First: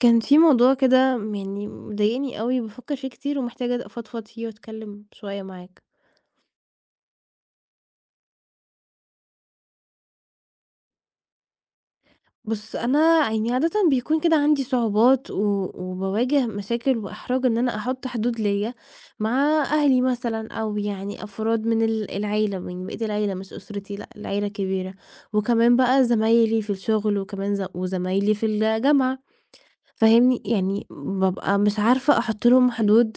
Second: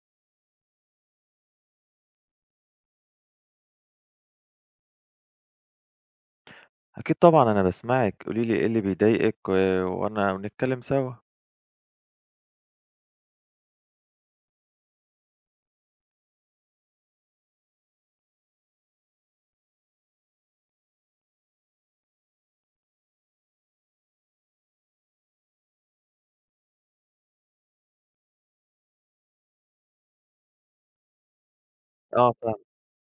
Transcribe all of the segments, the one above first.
كان في موضوع كده يعني مضايقني أوي بافكّر فيه كتير ومحتاجة أفضفض فيه وأتكلّم شوية معاك. أكيد طبعًا أنا باسمعِك، قولي لي إيه اللي بيضايقِك و وأنا ونتكلّم سوا. بُص، أنا يعني عادةً بيكون كده عندي صعوبات وباواجه مشاكل وإحراج إن أنا أحُط حدود ليّا مع أهلي مثلًا أو يعني أفراد من العيلة، من بقية العيلة مش أسرتي لأ، العيلة كبيرة، وكمان بقى زمايلي في الشغل وكمان وزمايلي في الجامعة، فاهمني؟ يعني بابقى مش عارفة آه أحُط فاهمِك. لهم حدود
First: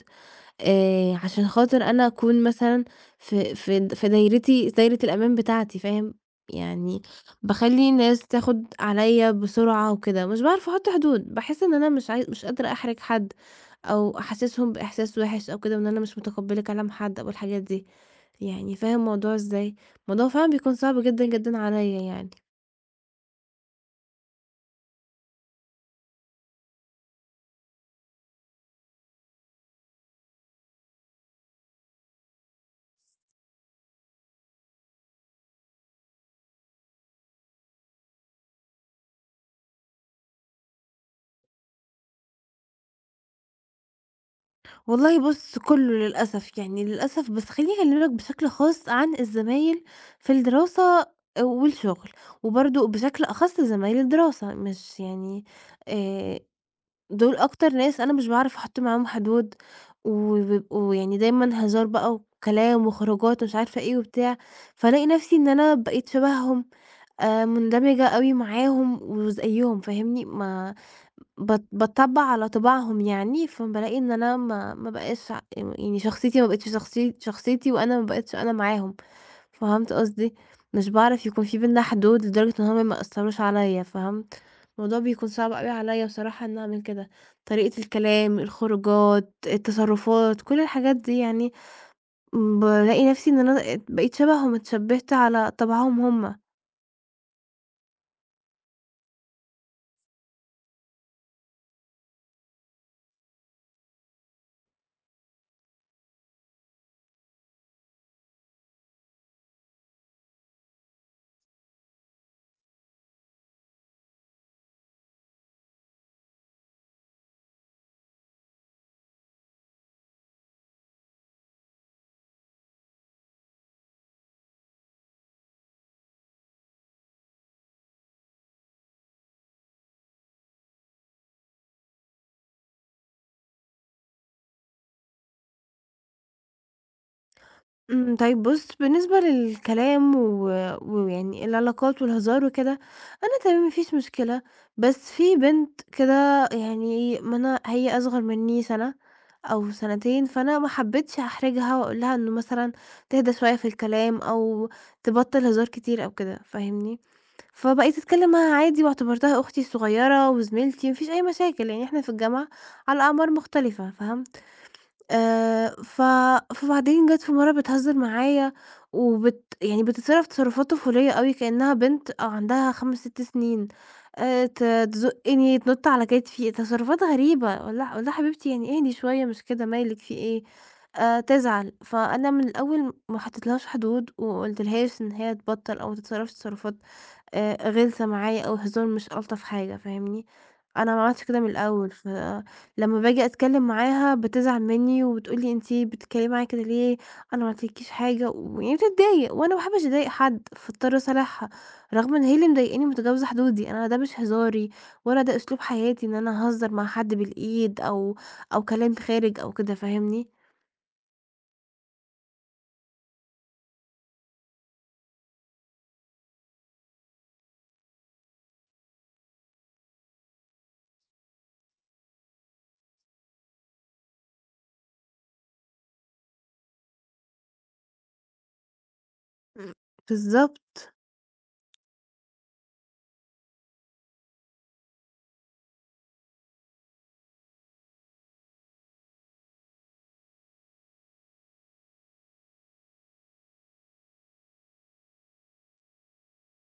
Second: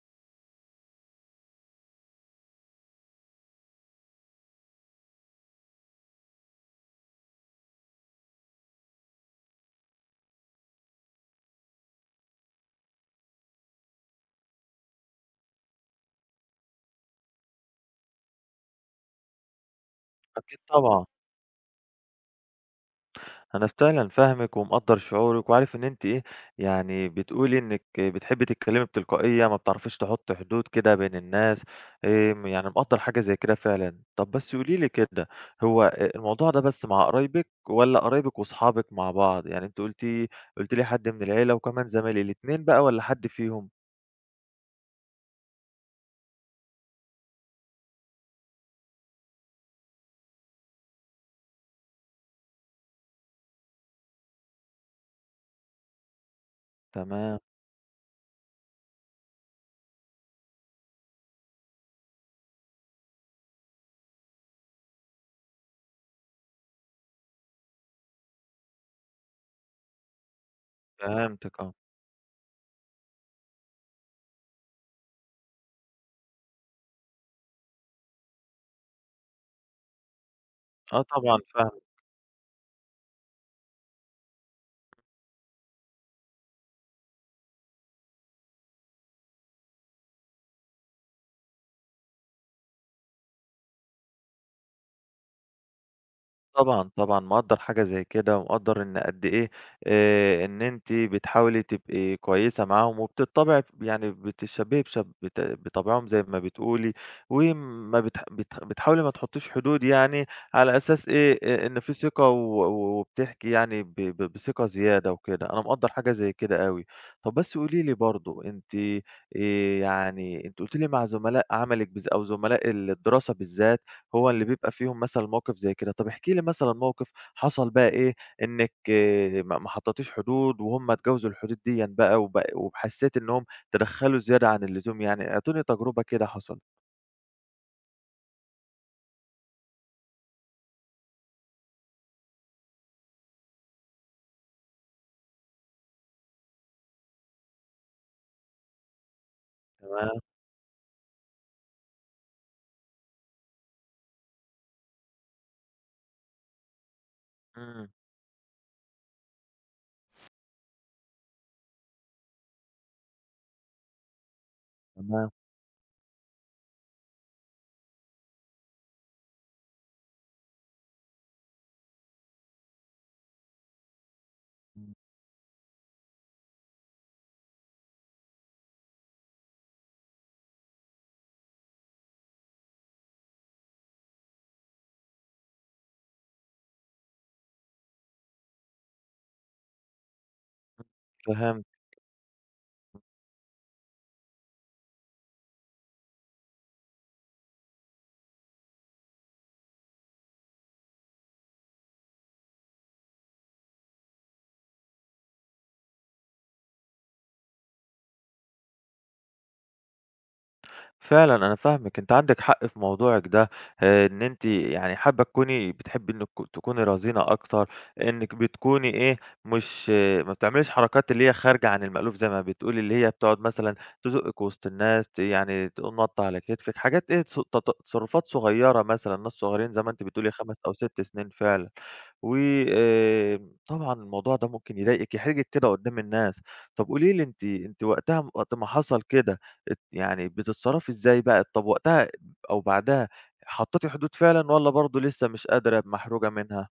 عشان خاطر أنا أكون مثلًا في دايرتي دايرة الأمان بتاعتي فاهم، يعني باخلّي الناس تاخد عليَّ بسرعة وكده، مش باعرف أحُط حدود، باحس إن أنا مش قادرة أحرج حد أو أحسسهم بإحساس وِحِش أو كده، وإن أنا مش متقبلة كلام حد أو الحاجات دي، يعني فاهم الموضوع إزاي؟ الموضوع فعلًا أكيد بيكون صعب طبعًا، جدًا، جدًا عليَّ يعني. أنا فعلًا فاهمِك ومقدّر شعورِك وعارف إن أنتِ إيه. يعني بتقولي إنِّك بتحبّي تتكلّمي بتلقائية، ما بتعرفيش تحُطّي حدود كده بين الناس. يعني مقدّر حاجة زي كده فعلًا. طَب بس قولي لي كده، هو الموضوع ده بس مع قرايبِك والّا قرايبِك وأصحابِك مع بعض؟ يعني أنتِ قُلتِ لي حد من العيلة وكمان زمايل، الاتنين بقى والّا حد فيهم؟ والله بُص كلّه للأسف، بس خلّيني أكلمك بشكل خاص عن الزمايل في الدراسة آه، والشغل، وبرضه بشكل أخص زمايل الدراسة، مش يعني آآ دول تمام، أكتر ناس أنا مش باعرف أحط معاهم حدود، وبيبقوا يعني دايمًا هزار بقى وكلام وخروجات ومش عارفة إيه وبتاع، فالاقي نفسي إن أنا بقيت شبههم مندمجة أوي معاهم وزيهم فاهمني، ما فهمتِك آه. باتطبّع على طباعهم يعني، فبالاقي إن أنا ما بقاش يعني شخصيتي ما بقتش شخصيتي وأنا ما بقيتش أنا معاهم، فهمت قصدي؟ مش آه باعرف طبعًا يكون في فاهمِك. بيننا حدود لدرجة إن هُم ما يأثّروش عليّا فهمت؟ الموضوع بيكون صعب أوي عليّا بصراحة إن أعمل كده، طريقة الكلام، الخروجات، التصرفات، كل الحاجات دي يعني بالاقي نفسي إن أنا بقيت شبههم، اتشبّهت على طبعهم هُم. طبعًا، طبعًا، مقدّر حاجة زي كده، ومقدّر إن قد إيه، إن أنتِ بتحاولي تبقي كويسة معاهم، وبتطّبعي يعني بتشبّهي بشب بت بطبعهم زي ما بتقولي، وما بتحاولي ما تحطّيش حدود يعني على أساس إيه، إن في ثقة وبتحكي يعني ب ب بثقة زيادة وكده، أنا مقدّر حاجة زي كده أوي. طَب بس قولي لي برضه آآ أنتِ قُلتِ لي مع زملاء عملِك أو زملاء الدراسة بالذات، هو اللي بيبقى فيهم مثلًا موقف زي كده. طب احكي لي مثلًا موقف حصل بقى إيه، إنِّك آه، ما حطّيتيش حدود وهُم اتجاوزوا الحدود ديًا بقى وحسّيتِ إنّهم تدخّلوا زيادة عن اللزوم يعني، اعطيني تجربة كده حصلت؟ إمم، طيب بُص، بالنسبة للكلام ويعني العلاقات والهزار وكده، أنا تمام ما فيش مشكلة، بس في بنت كده يعني ما أنا هي أصغر منّي سَنة أو تمام. سنتين، فأنا ما حبيتش أحرجها وأقول لها إنه مثلًا تهدى شوية في الكلام أو تبطّل هزار كتير أو كده، فاهمني؟ إمم، فبقيت أتكلّم معاها عادي واعتبرتها أختي الصغيّرة وزميلتي، ما فيش أي مشاكل، يعني إحنا في الجامعة على أعمار مختلفة، فاهم؟ تمام، ف فبعدين جات في مرّة بتهزر معايا يعني بتتصرّف تصرُّفات طفولية أوي كإنّها بنت أو عندها 5، 6 سنين، ت إمم، تزُقّني، تنُط على كتفي، تصرُّفات غريبة، أقول لها أقول لها: "حبيبتي يعني اهدي شوية مش كده مالِك في إيه؟" تزعل، فأنا من الأول ما حطيتلهاش حدود وما قُلتلهاش إن هي تبطّل أو ما تتصرّفش تصرُّفات غِلسة معايا أو هزار مش ألطف حاجة فاهمني، أنا ما عملتش كده من فهمت. الأول لمّا باجي أتكلّم معاها بتزعل منّي وبتقول لي: "أنتِ بتتكلّمي معايا كده ليه؟ أنا ما قلتلكيش حاجة." ويعني بتتضايق وأنا ما باحبّش أضايق حد، فاضطر أصالحها رغم إن هي اللي مضايقاني ومتجاوزة حدودي. أنا ده مش هزاري ولا ده أسلوب حياتي إن أنا أهزّر مع حد بالإيد أو كلام خارج أو كده، فاهمني؟ فعلًا أنا فاهمِك، أنتِ عندِك حق في موضوعِك ده، إن أنتِ يعني حابة تكوني بتحبي إنِّك تكوني رزينة أكتر، إنِّك بتكوني إيه، مش آه، ما بتعمليش حركات اللي هي خارجة عن المألوف زي ما بتقولي، اللي هي بتقعد مثلًا تزُقِّك وسط الناس، يعني تقوم نطّة على كتفِك، حاجات إيه تص ت تصرفات صغيرة مثلًا، ناس صغيرين إمم. زي ما أنتِ بتقولي 5 أو بالضبط. 6 سنين فعلًا. طبعًا الموضوع ده ممكن يضايقِك، يحرجِك كده قدّام الناس. طب قولي لي أنتِ وقتها وقت ما حصل كده يعني بتتصرّفي إزاي بقى؟ طب وقتها أو بعدها حطّيتِ حدود فعلًا والّا برضه لسه مش قادرة محروجة منها؟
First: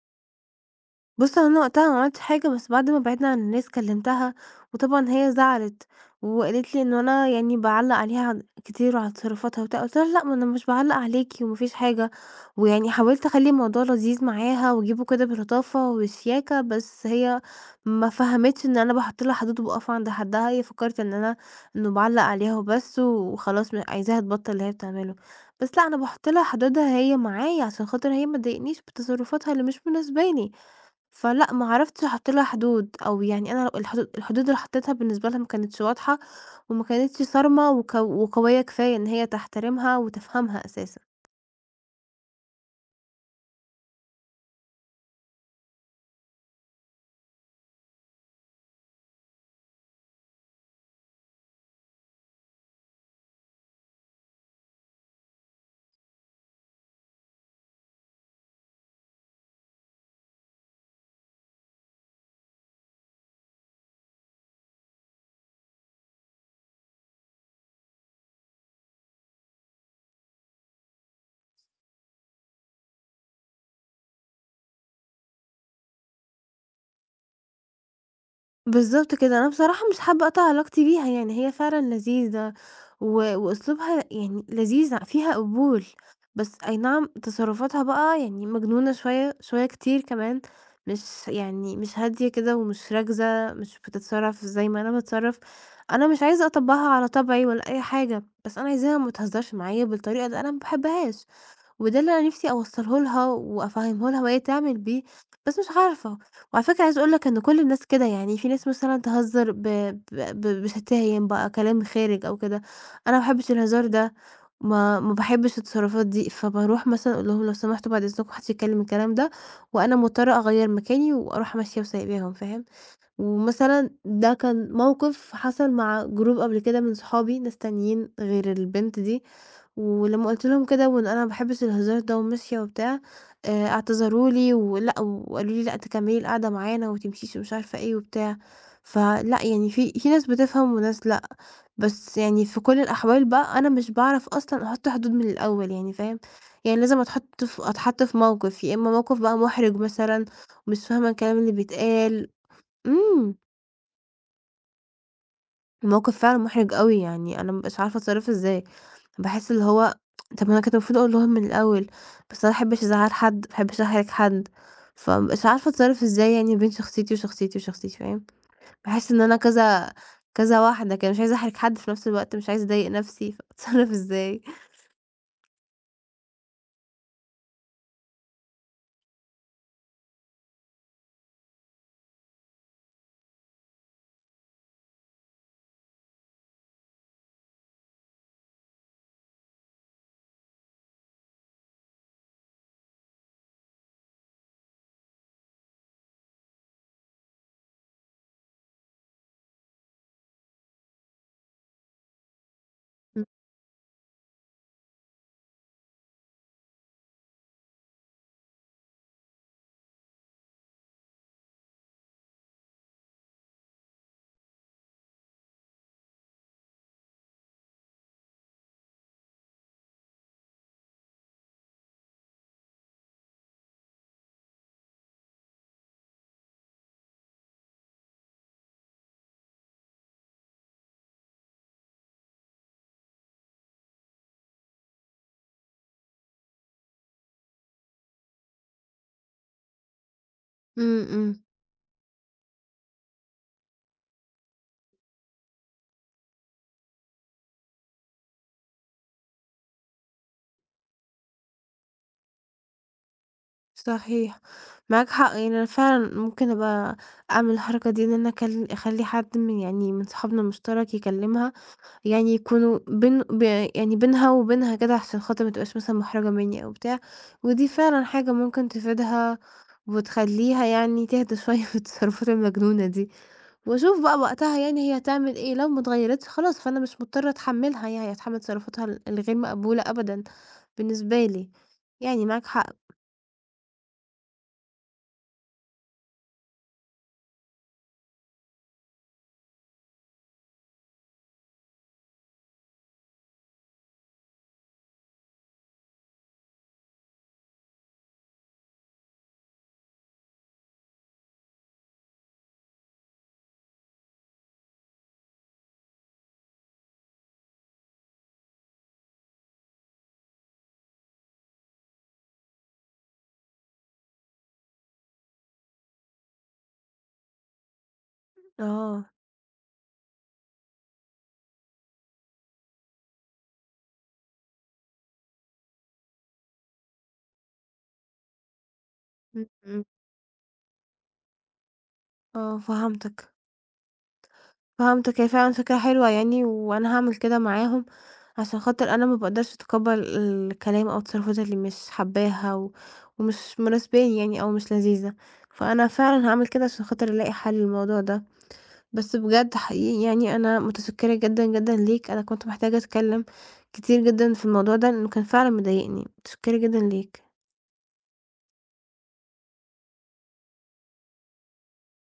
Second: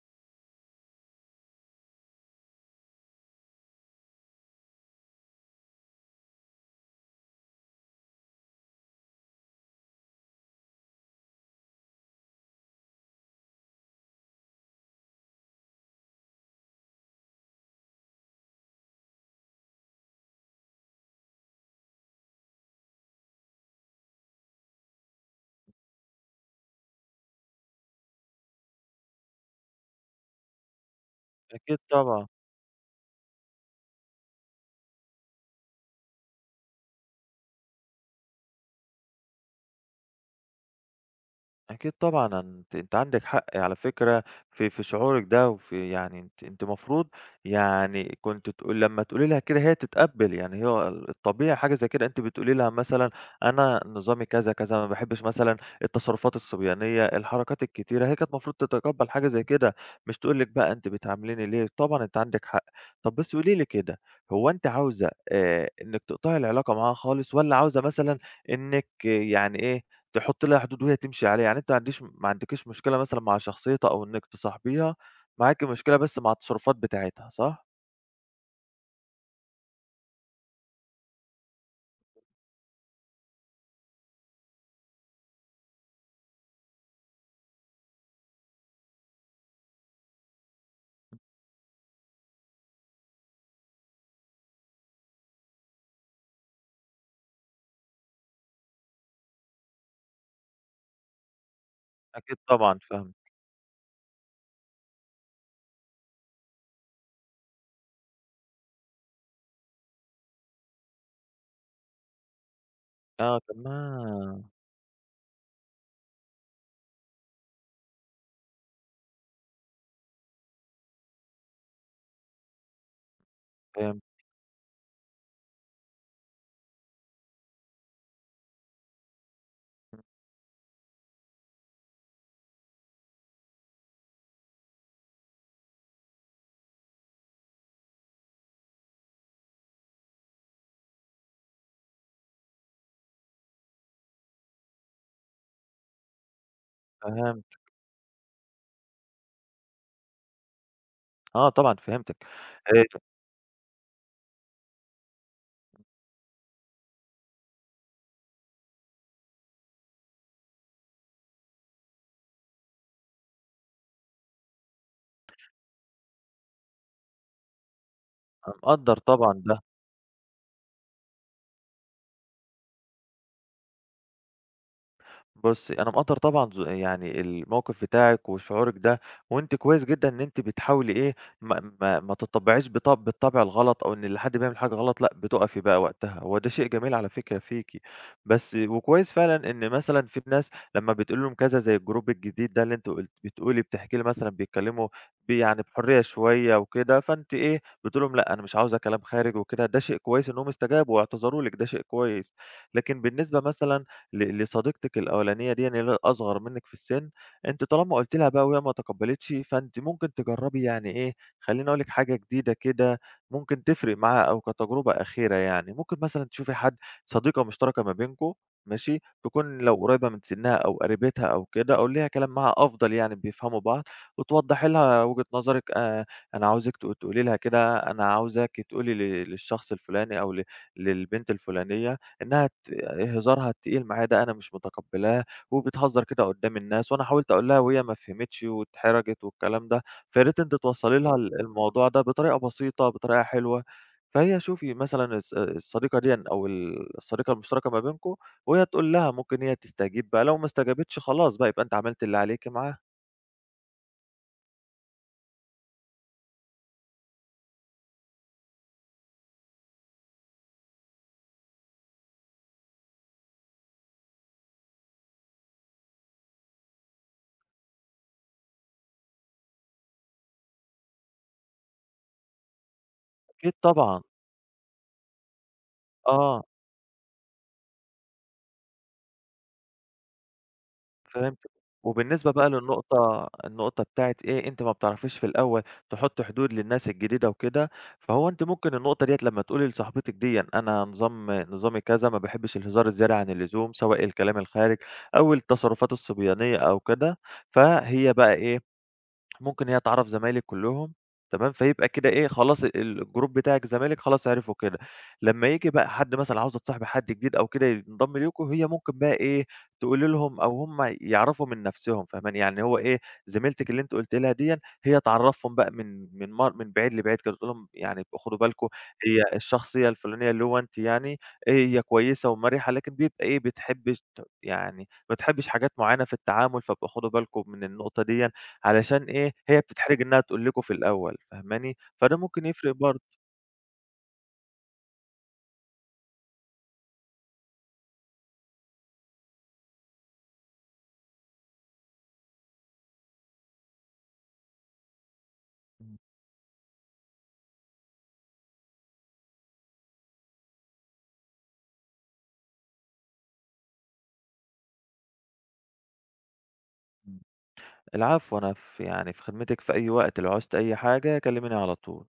بُص، هو أنا وقتها ما عملتش حاجة، بس بعد ما بعدنا عن الناس كلمتها، وطبعًا هي زعلت، وقالت لي إنه أنا يعني باعلّق عليها كتير وعلى تصرفاتها وبتاع، قُلت لها: "لأ، ما أنا مش باعلّق عليكِ وما فيش حاجة." ويعني حاولت أخلّي الموضوع لذيذ معاها واجيبه كده بلطافة وشياكة، بس هي ما فهمتش إن أنا باحط لها حدود وباقف عند حدها، هي فكّرت إن أنا إنه باعلّق عليها وبس وخلاص عايزاها تبطّل اللي هي بتعمله، بس لأ، أنا باحط لها حدودها هي معايا عشان خاطر هي ما تضايقنيش بتصرفاتها اللي مش مناسباني. فلأ، ما أكيد عرفتش طبعًا. أحط لها حدود، أو يعني أنا الحدود اللي حطيتها بالنسبة لها ما كانتش واضحة، وما كانتش صارمة وقوية كفاية إن هي تحترمها وتفهمها أساسًا. أكيد طبعًا، أنتِ عندِك حق على فكرة في شعورِك ده، وفي يعني أنتِ المفروض يعني كنتِ تقول لمّا تقولي لها كده هي تتقبّل، يعني هو الطبيعي حاجة زي كده، أنتِ بتقولي لها مثلًا أنا نظامي كذا، كذا، ما باحبش مثلًا التصرفات الصبيانية، الحركات الكتيرة، هي كانت المفروض تتقبّل حاجة زي كده، مش تقول لِك بقى أنتِ بتعامليني ليه، طبعًا أنتِ عندِك حق. طب بس قولي لي كده، هو أنتِ عاوزة إنِّك تقطعي العلاقة معاها خالص والّا عاوزة مثلًا إنِّك آه، يعني إيه، تحُطّي لها حدود وهي تمشي عليها، يعني أنتِ ما عندكيش مشكلة مثلًا مع شخصيتها أو إنِّك تصاحبيها، معاكِ مشكلة بس مع التصرفات بتاعتها، صح؟ بالضبط كده، أنا بصراحة مش حابة أقطع علاقتي بيها، يعني هي فعلًا لذيذة وأسلوبها يعني لذيذ، فيها قبول، بس أي نعم تصرفاتها بقى يعني مجنونة شوية، شوية كتير كمان، مش يعني مش هادية كده ومش راكزة، مش بتتصرف زي ما أنا باتصرف، أنا مش عايزة أطبّقها على طبعي ولا أي حاجة، بس أنا عايزاها ما تهزرش معايا بالطريقة دي، أنا ما باحبهاش. وده اللي أنا أكيد نِفْسي طبعًا أوصّله لها فاهمِك، وأفهّمه لها وهي تعمل بيه، بس مش عارفة. وعلى فكرة عايزة أقول لك إن كل الناس كده، يعني في ناس مثلًا تهزّر ب ب ب بشتايم بقى، كلام خارج أو كده، أنا ما آه باحبّش الهزار ده، تمام، ما باحبّش التصرفات دي، فباروح مثلًا أقول لهم لو سمحتوا بعد إذنكم ما حدّش يتكلّم الكلام ده، وأنا مضطرة أغيّر مكاني وأروح ماشية وسايباهم، فاهم؟ ومثلًا فهمت، ده كان موقف حصل مع group قبل كده من صحابي، ناس تانيين غير البنت دي، ولمّا قُلت لهم كده وإن أنا ما باحبش الهزار ده وماشية وبتاع، اعتذروا لي ولأ، وقالوا لي: "لأ، تكمّلي القعدة معانا وما تمشيش." ومش عارفة إيه وبتاع، فلأ، يعني في ناس بتفهم وناس لأ، بس يعني في كل الأحوال بقى أنا مش باعرف أصلًا أحُط حدود من الأول يعني فاهم؟ يعني لازم فهمت، أتحط في موقف، يا إما موقف بقى مُحرِج مثلًا ومش فاهمة الكلام آه اللي طبعًا فهمتِك، بيتقال، آآ إمم. الموقف فعلًا مُحرِج أوي، يعني أنا ما بابقاش عارفة أتصرّف إزاي، باحس اللي هو طَب ما أنا كنت المفروض أقول لهم من الأول، بس أنا ما باحبش أزعّل حد، ما باحبش أحرج حد، فما بابقاش عارفة أتصرّف إزاي يعني بين شخصيتي وشخصيتي وشخصيتي، فاهم؟ مقدّر باحس إن أنا طبعًا ده. كذا كذا واحدة كده، مش عايزة أحرج حد، في نفس الوقت مش عايزة أضايق نفسي، فأتصرّف إزاي؟ بُصّي، أنا مقدّر طبعًا يعني الموقِف بتاعِك وشعورِك ده، وأنتِ كويس جدًا إن أنتِ بتحاولي إيه، ما تطبّعيش بالطبع الغلط أو إن حد بيعمل حاجة غلط لأ، بتُقفي بقى وقتها، هو ده شيء جميل على فكرة فيكِ، بس وكويس فعلًا إن مثلًا في ناس لمّا بتقولي لهم كذا زي الجروب الجديد ده اللي أنتِ قلت بتقولي بتحكي لي مثلًا بيتكلّموا يعني بحُرية شوية وكده، فأنتِ إيه، بتقولي لهم لأ، أنا مش عاوزة كلام خارج وكده، ده شيء كويس إنّهم استجابوا واعتذروا لِك، ده شيء كويس. لكن إمم. بالنسبة مثلًا لصديقتِك الأولانية ديًّا اللي هي أصغر منِّك في السِن، أنتِ طالما قُلتِ لها بقى وهي ما تقبّلتش، فأنتِ ممكن تجرّبي يعني إيه، خلّيني أقول لِك حاجة جديدة كده ممكن تفرق معاها أو كتجربة أخيرة يعني. ممكن مثلًا تشوفي حد صديقة مشتركة ما بينكم ماشي، تكون لو قريّبة من سِنّها أو قريبتها أو كده، قولي لها كلام معاها أفضل يعني بيفهموا بعض، وتوضّحي لها وجهة نظرِك، أنا عاوزِك تقولي لها كده، أنا عاوزاكِ تقولي للشخص الفلاني أو للبنت الفلانية إنها يعني إيه هزارها التقيل معايا ده أنا مش متقبّلاه، وبتهزر كده قدّام الناس، وأنا حاولت أقول لها وهي ما فهمتش واتحرجت والكلام ده، فيا ريت أنتِ توصّلي إمم، لها ال إمم، الموضوع ده بطريقة بسيطة، بطريقة حلوة. فهي شوفي مثلًا الصديقة ديًا أو الصديقة المشتركة ما بينكم، وهي تقول لها، ممكن هي تستجيب بقى، لو ما استجابتش خلاص بقى يبقى أنتِ عملتِ اللي عليكِ معاها. صحيح، معاك حق، يعني أنا فعلًا ممكن أبقى أعمل الحركة دي، إن أنا أخلّي حد من يعني من صحابنا المشترك يكلمها يعني يكونوا بين ب يعني بينها وبينها كده عشان خاطر ما تبقاش مثلًا محرجة منّي أو بتاع، ودي فعلًا حاجة ممكن تفيدها وتخلّيها يعني تهدى شوية من التصرفات المجنونة دي، أكيد وأشوف طبعًا، بقى وقتها يعني هي هتعمل إيه، لو ما اتغيّرتش آه. خلاص فأنا مش مضطرة أتحمّلها يعني أتحمّل تصرفاتها الغير مقبولة أبدًا بالنسبة لي، فهمتِك. يعني وبالنسبة معاك بقى حق، النقطة بتاعة إيه، أنتِ ما بتعرفيش في الأول تحُطّي حدود للناس الجديدة وكده، فهو أنتِ ممكن النقطة ديّة لمّا تقولي لصاحبتِك ديًّا أنا نظامي كذا، ما باحبش الهزار الزيادة عن اللزوم، سواء الكلام الخارج أو التصرفات الصبيانية أو كده، فهي بقى إيه، ممكن هي تعرّف زمايلي كلّهم تمام، فيبقى كده إيه، خلاص الجروب بتاعِك زمايلِك خلاص عرفوا كده. لمّا ييجي بقى حد مثلًا عاوزة تصاحبي حد جديد أو كده ينضم ليكم، هي ممكن بقى إيه، تقول لهم أو هم يعرفوا من نَفْسهم فاهماني، يعني هو إيه، زميلتِك اللي أنتِ قُلتِ لها ديًّا هي تعرّفهم بقى من بعيد لبعيد كده، تقول لهم يعني ابقوا خدوا بالكم آه، هي الشخصية الفلانية اللي هو أنتِ يعني إيه، هي كويسة ومرحّة لكن بيبقى إيه، بتحبش ت يعني ما بتحبش حاجات معيّنة في التعامل، فابقوا خدوا بالكم من النقطة ديًّا. علشان إيه، إمم، هي إمم، بتتحرج إنها تقول لكم في الأول فاهماني، فده ممكن آه يفرق برضه. فهمتك. فهمتِك، هي فعلًا فكرة حلوة يعني، وأنا هاعمل كده معاهم، عشان خاطر أنا ما باقدرش أتقبّل الكلام أو التصرفات اللي مش حاباها ومش مناسباني يعني أو مش لذيذة، فأنا إمم، فعلًا هاعمل كده عشان خاطر ألاقي حل للموضوع ده. بس بجد حقيقي يعني أنا متشكرة جدًا، جدًا ليك، أنا كنت محتاجة أتكلّم كتير جدًا في الموضوع ده، لإنه كان فعلًا مضايقني. متشكرة جدًا إمم. ليك. العفو أنا في خدمتِك في أي وقت، لو عُزتِ أي حاجة كلميني على طول.